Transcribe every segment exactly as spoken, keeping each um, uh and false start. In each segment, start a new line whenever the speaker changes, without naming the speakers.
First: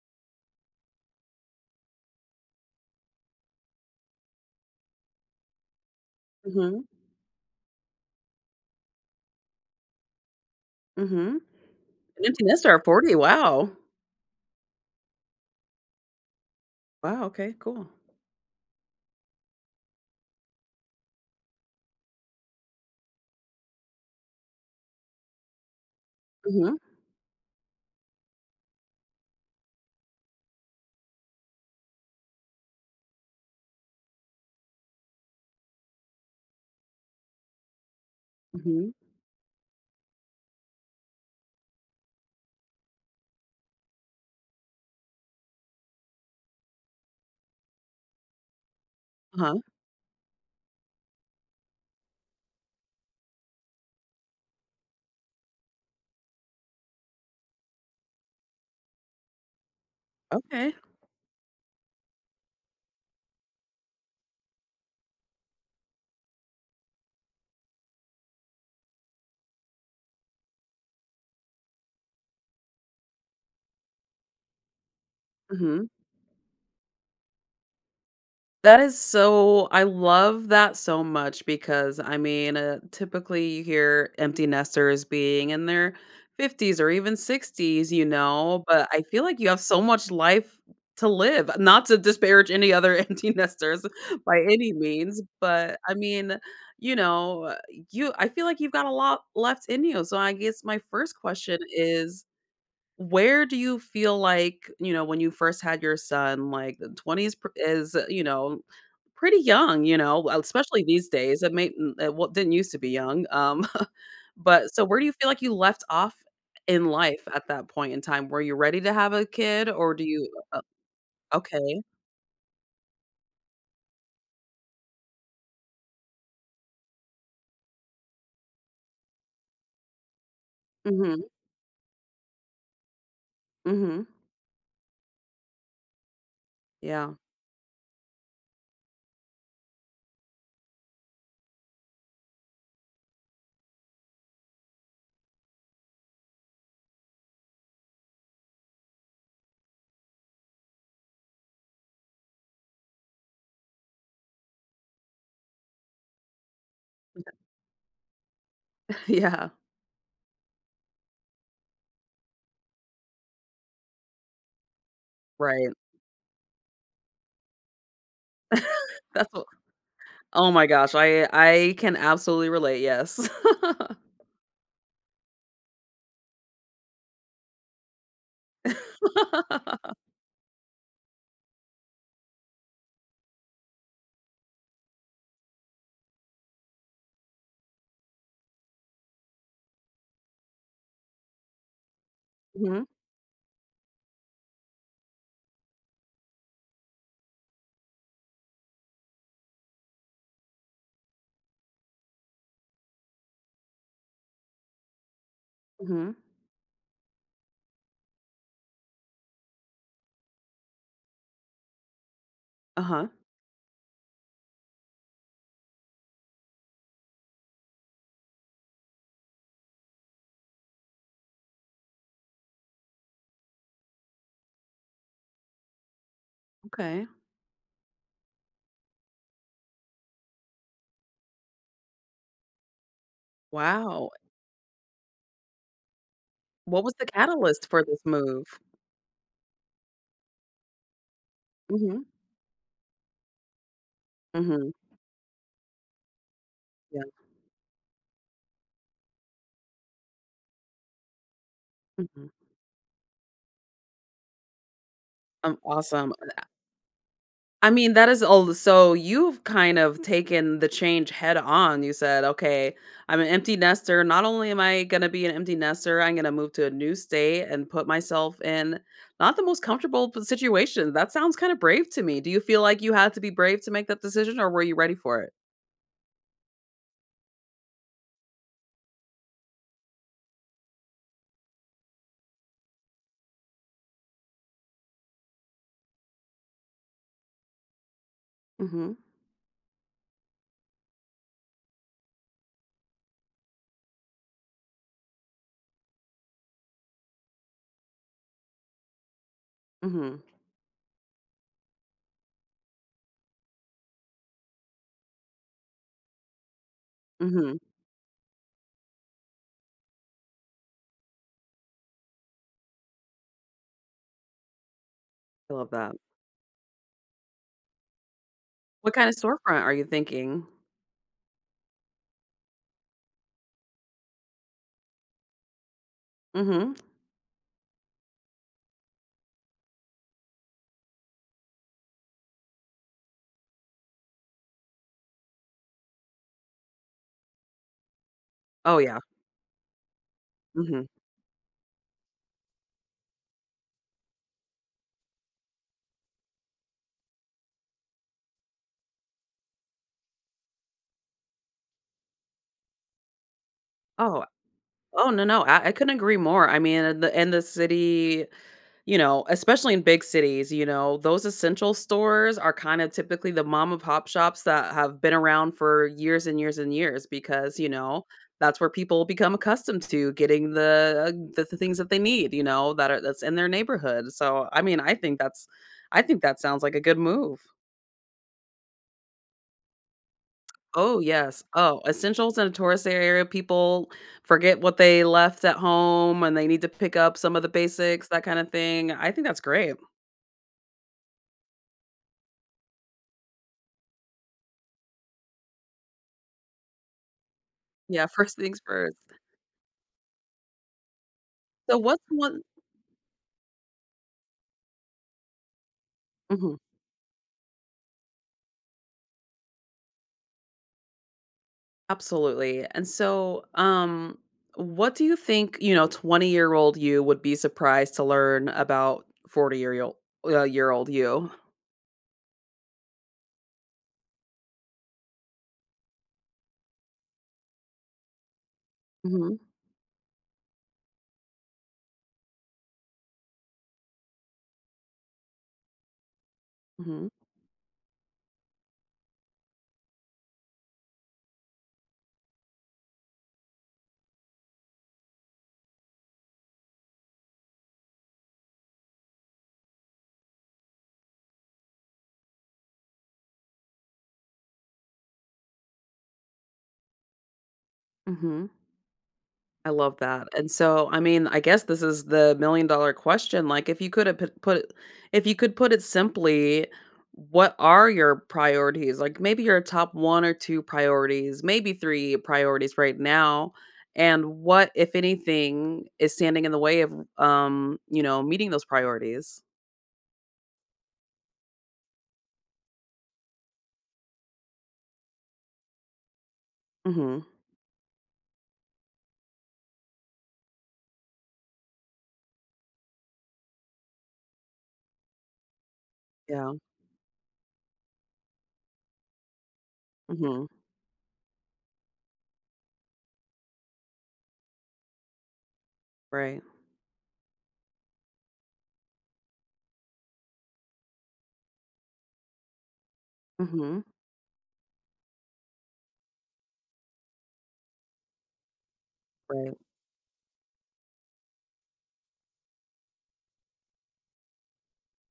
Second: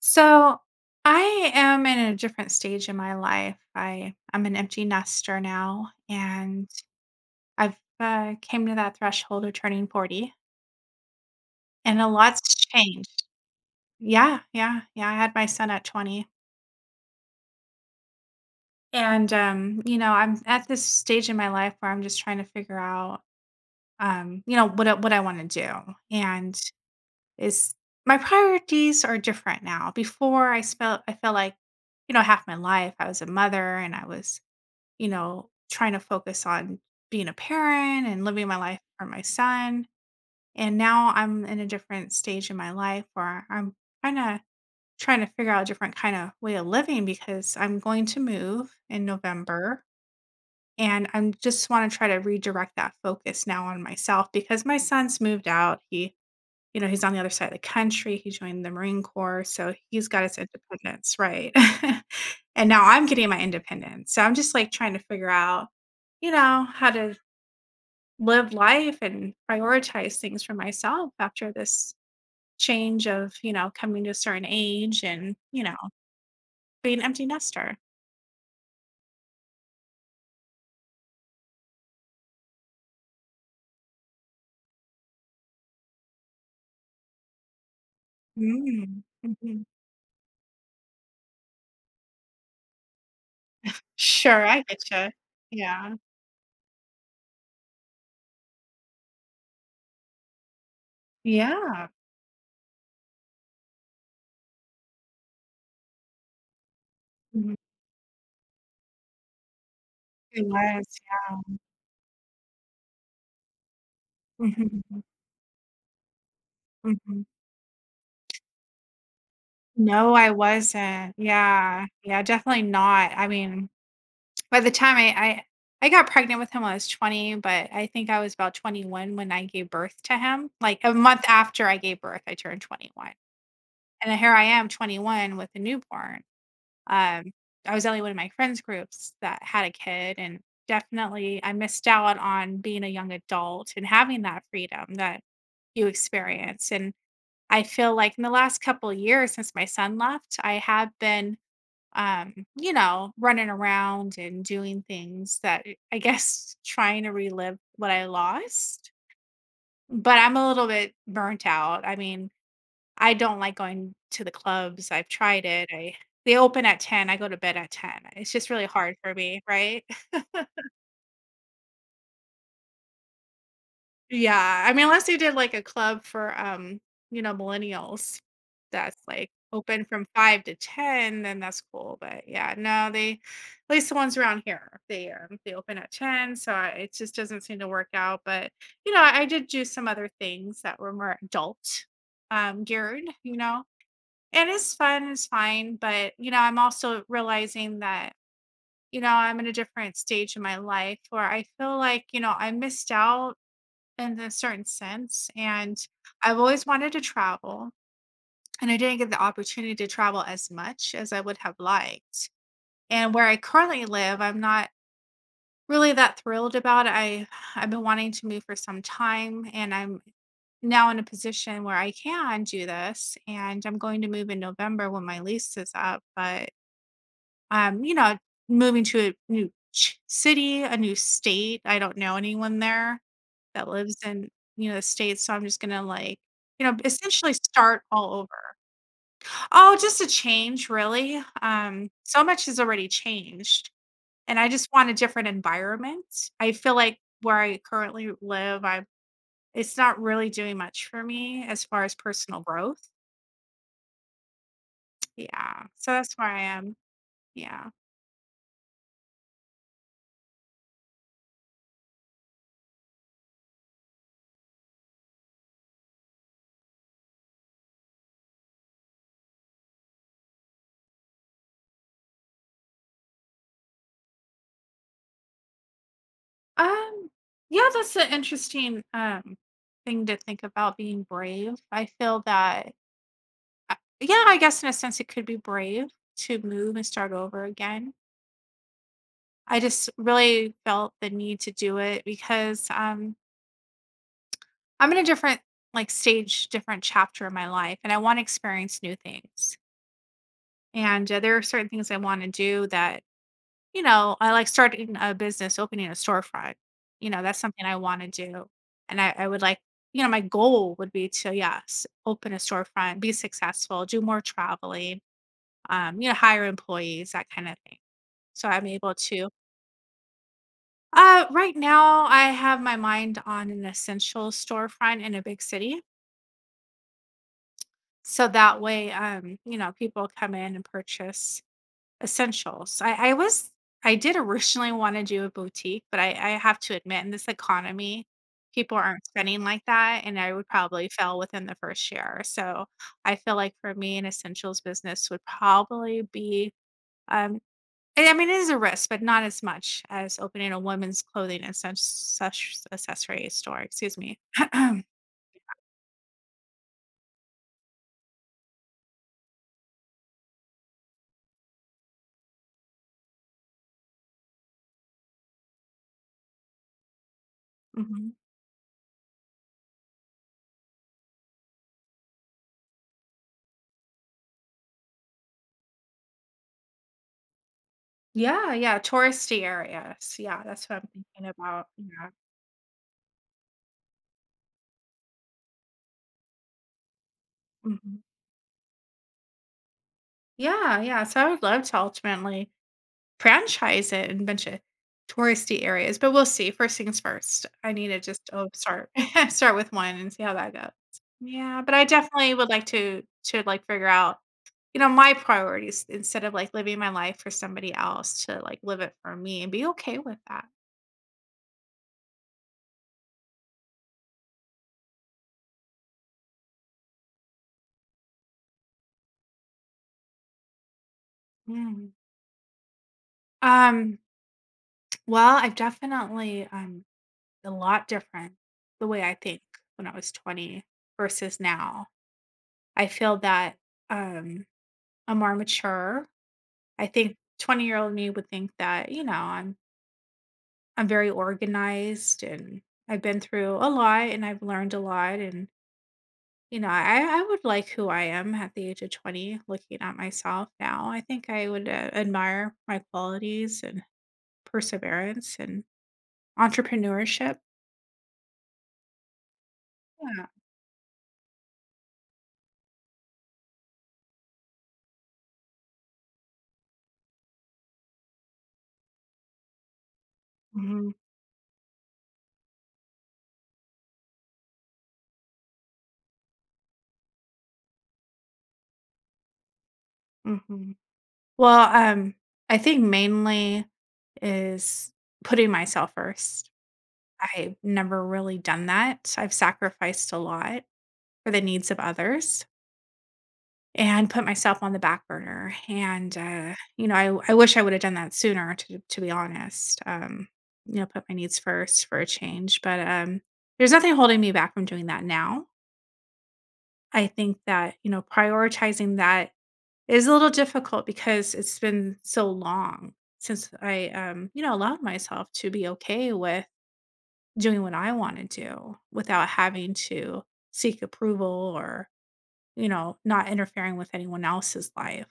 So I am in a different stage in my life. I I'm an empty nester now, and
Mhm,
I've uh, came to that threshold of turning forty,
mhm.
and a
An
lot's
empty nester at forty,
changed.
wow.
Yeah, yeah, yeah. I had my son at twenty,
Wow, okay, cool.
and um, you know, I'm at this stage in my life where I'm just trying to figure out, um, you know, what I- what I want to do, and
Mhm,
is my priorities are different now. Before I felt I felt like, you know, half my life I was a mother and I was you know, trying to focus on being a parent and living my life
mhm.
for my son. And now I'm in a different stage in my life where I'm kind of trying to figure out a different kind of way of living because I'm going to move in
Uh-huh,
November. And I'm just want to try to redirect that focus now on myself because my son's moved out. He you know, he's on the other side of the country, he joined the Marine Corps, so he's got his
okay,
independence, right? And now I'm getting my independence, so I'm just, like, trying to figure out, you know, how to live life and prioritize things for myself after this change of, you know, coming to a certain age and, you know,
mhm.
being an empty nester.
That is so I love that so much because, I mean, uh, typically you hear empty nesters being in their fifties or even sixties, you know, but
Mm,
I feel like you have
mhm.
so much life to live. Not to disparage any other empty nesters by
Sure, I
any
get you.
means, but
Yeah.
I mean, you know, uh, you I feel like you've got a lot left in you. So I guess my first question
Yeah.
is where do you feel like you know when you first had your son like the 20s pr-
Mhm.
is you know Pretty young, you know, well,
It was,
especially these days. It
yeah.
may mm, it w didn't used to be young, um, but
Mhm,
so where
mhm,
do you feel like you left off in life
mhm.
at that point in time? Were you ready to have a kid or do
No, I
you uh,
wasn't.
okay.
Yeah, yeah, definitely not. I mean, by the time I I I got pregnant with him when I was twenty, but I think I was about twenty-one when I gave birth to him. Like a
Mhm,
month after I gave birth, I turned twenty-one.
mhm.
And here I am twenty-one with a newborn.
Yeah.
Um I was only one of my friends groups that had a kid and definitely I missed out on being a young adult and having that freedom that you experience, and I feel like in the last couple of years since my son left, I have been um, you know, running around and doing things that I I guess trying to relive what I lost.
Yeah,
But I'm a little bit burnt out. I mean, I don't like going to the clubs. I've tried it.
right.
I they open at ten. I go to bed at ten. It's just really hard for
That's
me,
what
right?
Oh my gosh, I I can absolutely relate, yes.
Yeah, I mean, unless they did like a club for, um, you know, millennials that's like open from five to ten, then that's cool, but yeah, no, they at least the ones around here, they, um, they open at ten, so I it just doesn't seem to work out, but, you know, I did do some other things that were more adult, um,
Mhm,
geared, you know, and it's fun, it's fine, but, you know, I'm also realizing that, you know, I'm in a different stage in my life where I feel like, you know, I missed out in a certain sense. And
mhm.
I've always wanted to travel, and I didn't get the opportunity to travel as much as I would have liked.
Uh-huh,
And where I currently live, I'm not really that thrilled about. It. I I've been wanting to move for some time, and I'm now in a position where I can do this. And I'm going to move in November when my lease is up, but
okay.
um, you know, moving to a new ch city, a new state, I don't know anyone there that lives
Wow.
in, you know, the States, so I'm just gonna, like, you know,
What was the
essentially
catalyst
start
for this
all over.
move?
Oh, just a change, really. Um,
Mhm,
so much has already changed, and I just
mhm,
want a different environment. I feel like
yeah,
where I currently live, I it's not really doing much for me as far as
mhm.
personal growth.
Um,
Yeah, so
awesome.
that's where I am. Yeah.
I mean, that is all so you've kind of taken the change head on. You said, "Okay, I'm an empty nester. Not only am I gonna be an empty nester, I'm gonna move to a new state and put myself in not the most comfortable p- situation." That sounds kind of brave to me. Do you feel like you had to be brave to make that decision, or were you ready for it?
Um, yeah, that's an interesting um thing to think about being brave. I feel that I- yeah, I guess in a sense it could be brave to move and start over again.
Mm-hmm.
I just really felt the need to do it because um I'm in a different like stage, different chapter of my life, and I want to experience new things.
Mm-hmm.
And uh, there are certain things I want to do that you know, I like starting a business, opening a storefront. You know, that's
Mm-hmm.
something I wanna do, and I I would like you know, my goal would be to, yes, open a storefront, be successful, do more traveling,
I love that.
um, you know, hire employees, that kinda thing. So I'm
What
able
kind of
to
storefront are you thinking?
uh, right now, I have my mind on an essential storefront in a big city,
Mm-hmm.
so that way, um, you know, people come in and purchase essentials. I I was I did originally wanna do a boutique, but I I have to admit, in this economy, people
Oh yeah.
aren't spending like that, and I would
Mm-hmm.
probably fail within the first year. So, I feel like for me, an essentials business would probably be, um and I mean, it is a risk, but not as much as opening a women's clothing and such such accessory store, excuse me.
Oh. Oh no no, I, I couldn't agree more. I mean, in the in the city. You know, especially in big cities, you know, those essential stores are kind of typically the mom and pop shops that have been around for years and years and years because, you know,
Mhm.
that's where people become accustomed to getting the uh, the, the things that they need, you know, that are that's in their neighborhood. So, I mean, I think that's I think that sounds like a good move.
Yeah, yeah, touristy areas. Yeah, that's what I'm
Oh,
thinking
yes.
about.
Oh,
Yeah.
essentials in a tourist area, people forget what they left at home and they need to pick up some of the
Mhm.
basics, that kind of thing. I think that's great.
Yeah, yeah, so I would love to ultimately franchise it in a bunch of touristy areas, but we'll see, first things first. I need to
Yeah,
just,
first
oh,
things
start
first.
start with one and see how that goes. Yeah, but
So
I
what's
definitely
one
would like to to, like, figure out, you know, my priorities instead of, like,
Mhm,
living my life for somebody else to, like, live it for me and be okay with that.
absolutely. And so, um, what do you think, you know, twenty-year-old you would be surprised to learn about forty-year-old uh, year old you?
Mm. Um, well, I've definitely, um a lot different the way I
Mhm,
think when I was twenty versus now. I feel that, um, I'm more mature. I
mhm,
think twenty-year-old me would think that, you know, I'm I'm very organized and I've been through a lot and I've learned a lot, and, you know, I I would like who I am at the age of twenty looking at myself now. I think I would, uh, admire my qualities and perseverance and entrepreneurship.
mhm. I love
Yeah.
that, and so, I mean, I guess this is the million dollar question, like, if you could have put put it- if you could put it simply, what are your priorities? Like, maybe your top one or two
Mhm,
priorities, maybe three priorities right now, and what, if anything, is standing in the way of, um, you know, meeting those priorities?
mhm. Well, um, I think mainly is putting myself first.
Mhm.
I've never really done that, so I've sacrificed a lot for the needs of others and put myself on the back burner. And
Yeah.
uh, you know, I I wish I would have done that sooner. To to be honest, um,
Mhm.
you know, put my needs first for a change. But um, there's nothing holding me back from doing that now.
Right.
I think that you know, prioritizing that is a little difficult because it's been so long since
Mhm.
I um, you know, allowed myself to be okay with doing what I wanna do without
Right.
having to seek approval or, you know, not interfering with anyone else's life.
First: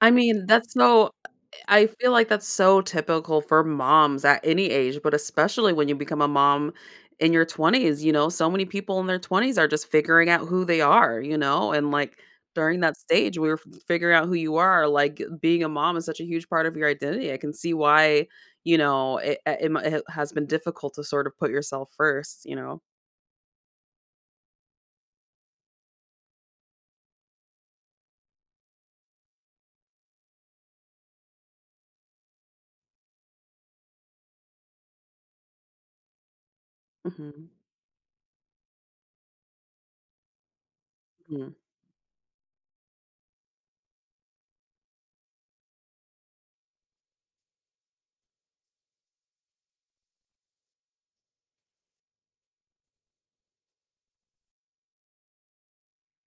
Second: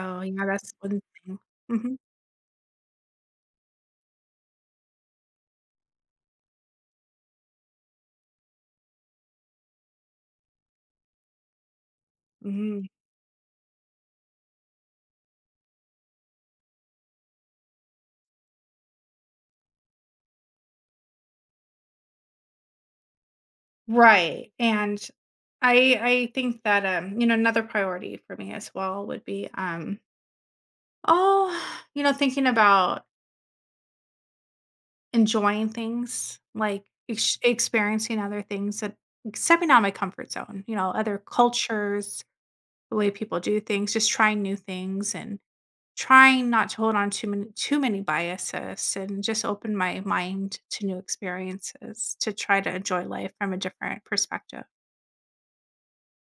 I
yeah,
mean,
that's
that's
one
so
thing.
I
Mhm.
feel like that's so typical for moms at any age, but especially when you become a mom in your twenties. You know, so many people in their twenties are just figuring out who they are, you know, and like during
Mhm.
that stage, we were f- figuring out who you are. Like being a mom is such a huge part of your identity. I can see why, you know, it, it, it mi- it has been difficult to sort of put yourself first, you know.
Right, and I I think that, um, you know, another priority for me as well would be, um, oh, you know, thinking about enjoying things, like, ex
Hmm.
experiencing other things that like, stepping out of my comfort zone, you know, other cultures, the way people do things, just trying new things, and trying not to hold on too many too many biases and just open my mind to new experiences to try to enjoy life from a different perspective.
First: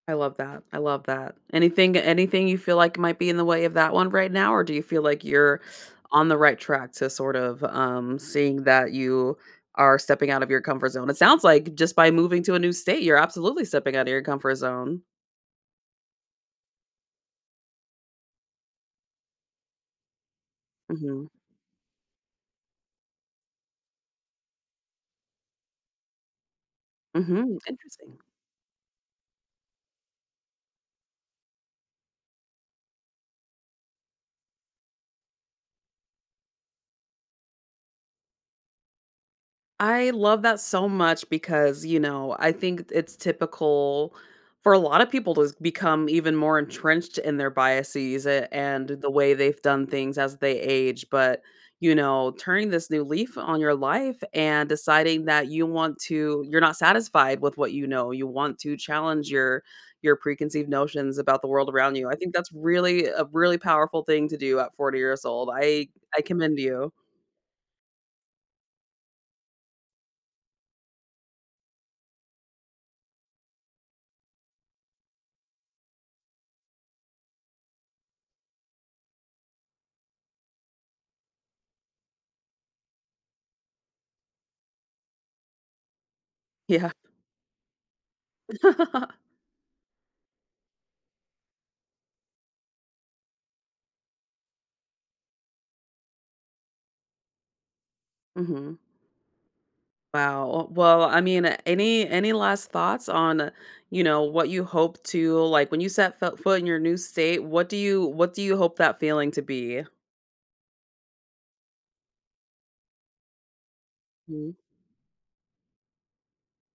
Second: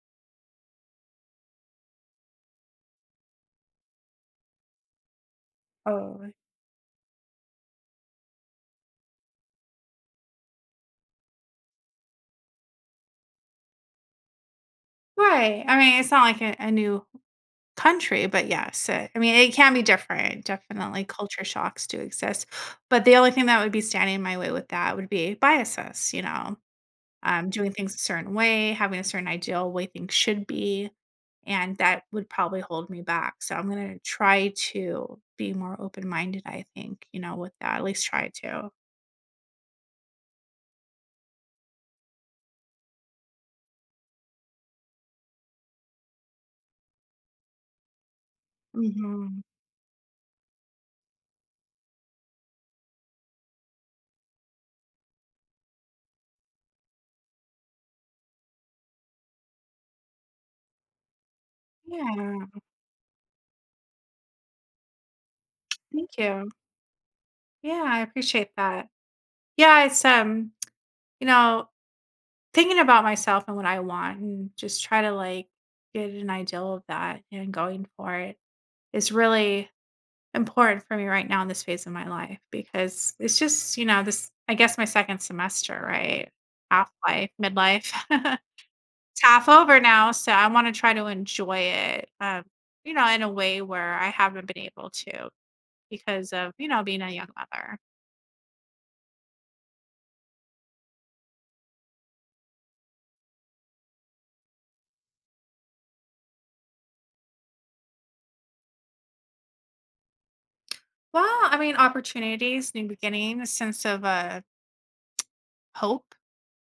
I love that. I love that. Anything anything you feel like might be in the way of that one right now, or do you feel like you're
Oh.
on the right track to sort of, um, seeing that you are stepping out of your comfort zone? It sounds like just by moving to a new state, you're absolutely stepping out of your comfort zone.
Right, I mean, it's not like a a new country, but yes, uh, I mean, it can be different. Definitely,
Mhm.
culture shocks do exist, but the only thing that would be standing in my way with that would be biases, you know? um,
Mhm,
doing things a
interesting.
certain way, having a certain ideal way things should be, and that would probably hold me back. So I'm gonna try to be more open minded. I think you know with that, at least try to.
I love that so much because, you know, I think it's typical for a lot of people to become even more entrenched in their biases a- and the way
Mhm.
they've done things as they age. But, you know, turning this new leaf on your life and deciding that you want to, you're not satisfied with what you know. You want to challenge your your preconceived notions about the world around you. I think
Yeah.
that's really a really powerful thing to do at forty years old. I
Thank
I
you.
commend you.
Yeah, I appreciate that. Yeah, it's um, you know, thinking about myself and what I want, and just try to like get an ideal of that and going for it is really important for me right now in this phase of my life because it's just, you know, this I guess my second semester, right?
Yeah.
Half life, midlife. It's half over now, so I wanna try to enjoy it, um, you know, in a way where I haven't been able to because of, you know, being a young mother.
mhm. Wow. Well, I mean, any any last thoughts on, you know, what you hope to like when you set fo foot in your new state, what do you what do you hope that feeling to be?
Well, I mean, opportunities, new beginning, a sense of, uh,
Mhm,
hope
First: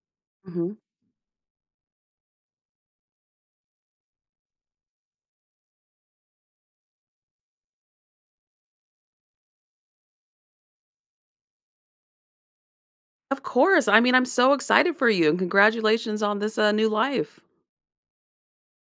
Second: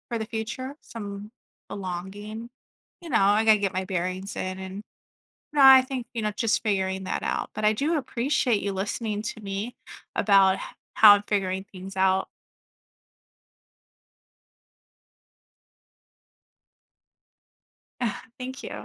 for the
mhm.
future, some belonging. You know, I gotta get my bearings in and no, I think, you know, just figuring that out. But I do appreciate you listening to me about h- how I'm figuring things out.
Of course. I mean, I'm so excited for you, and congratulations on this, uh, new life.
Thank you.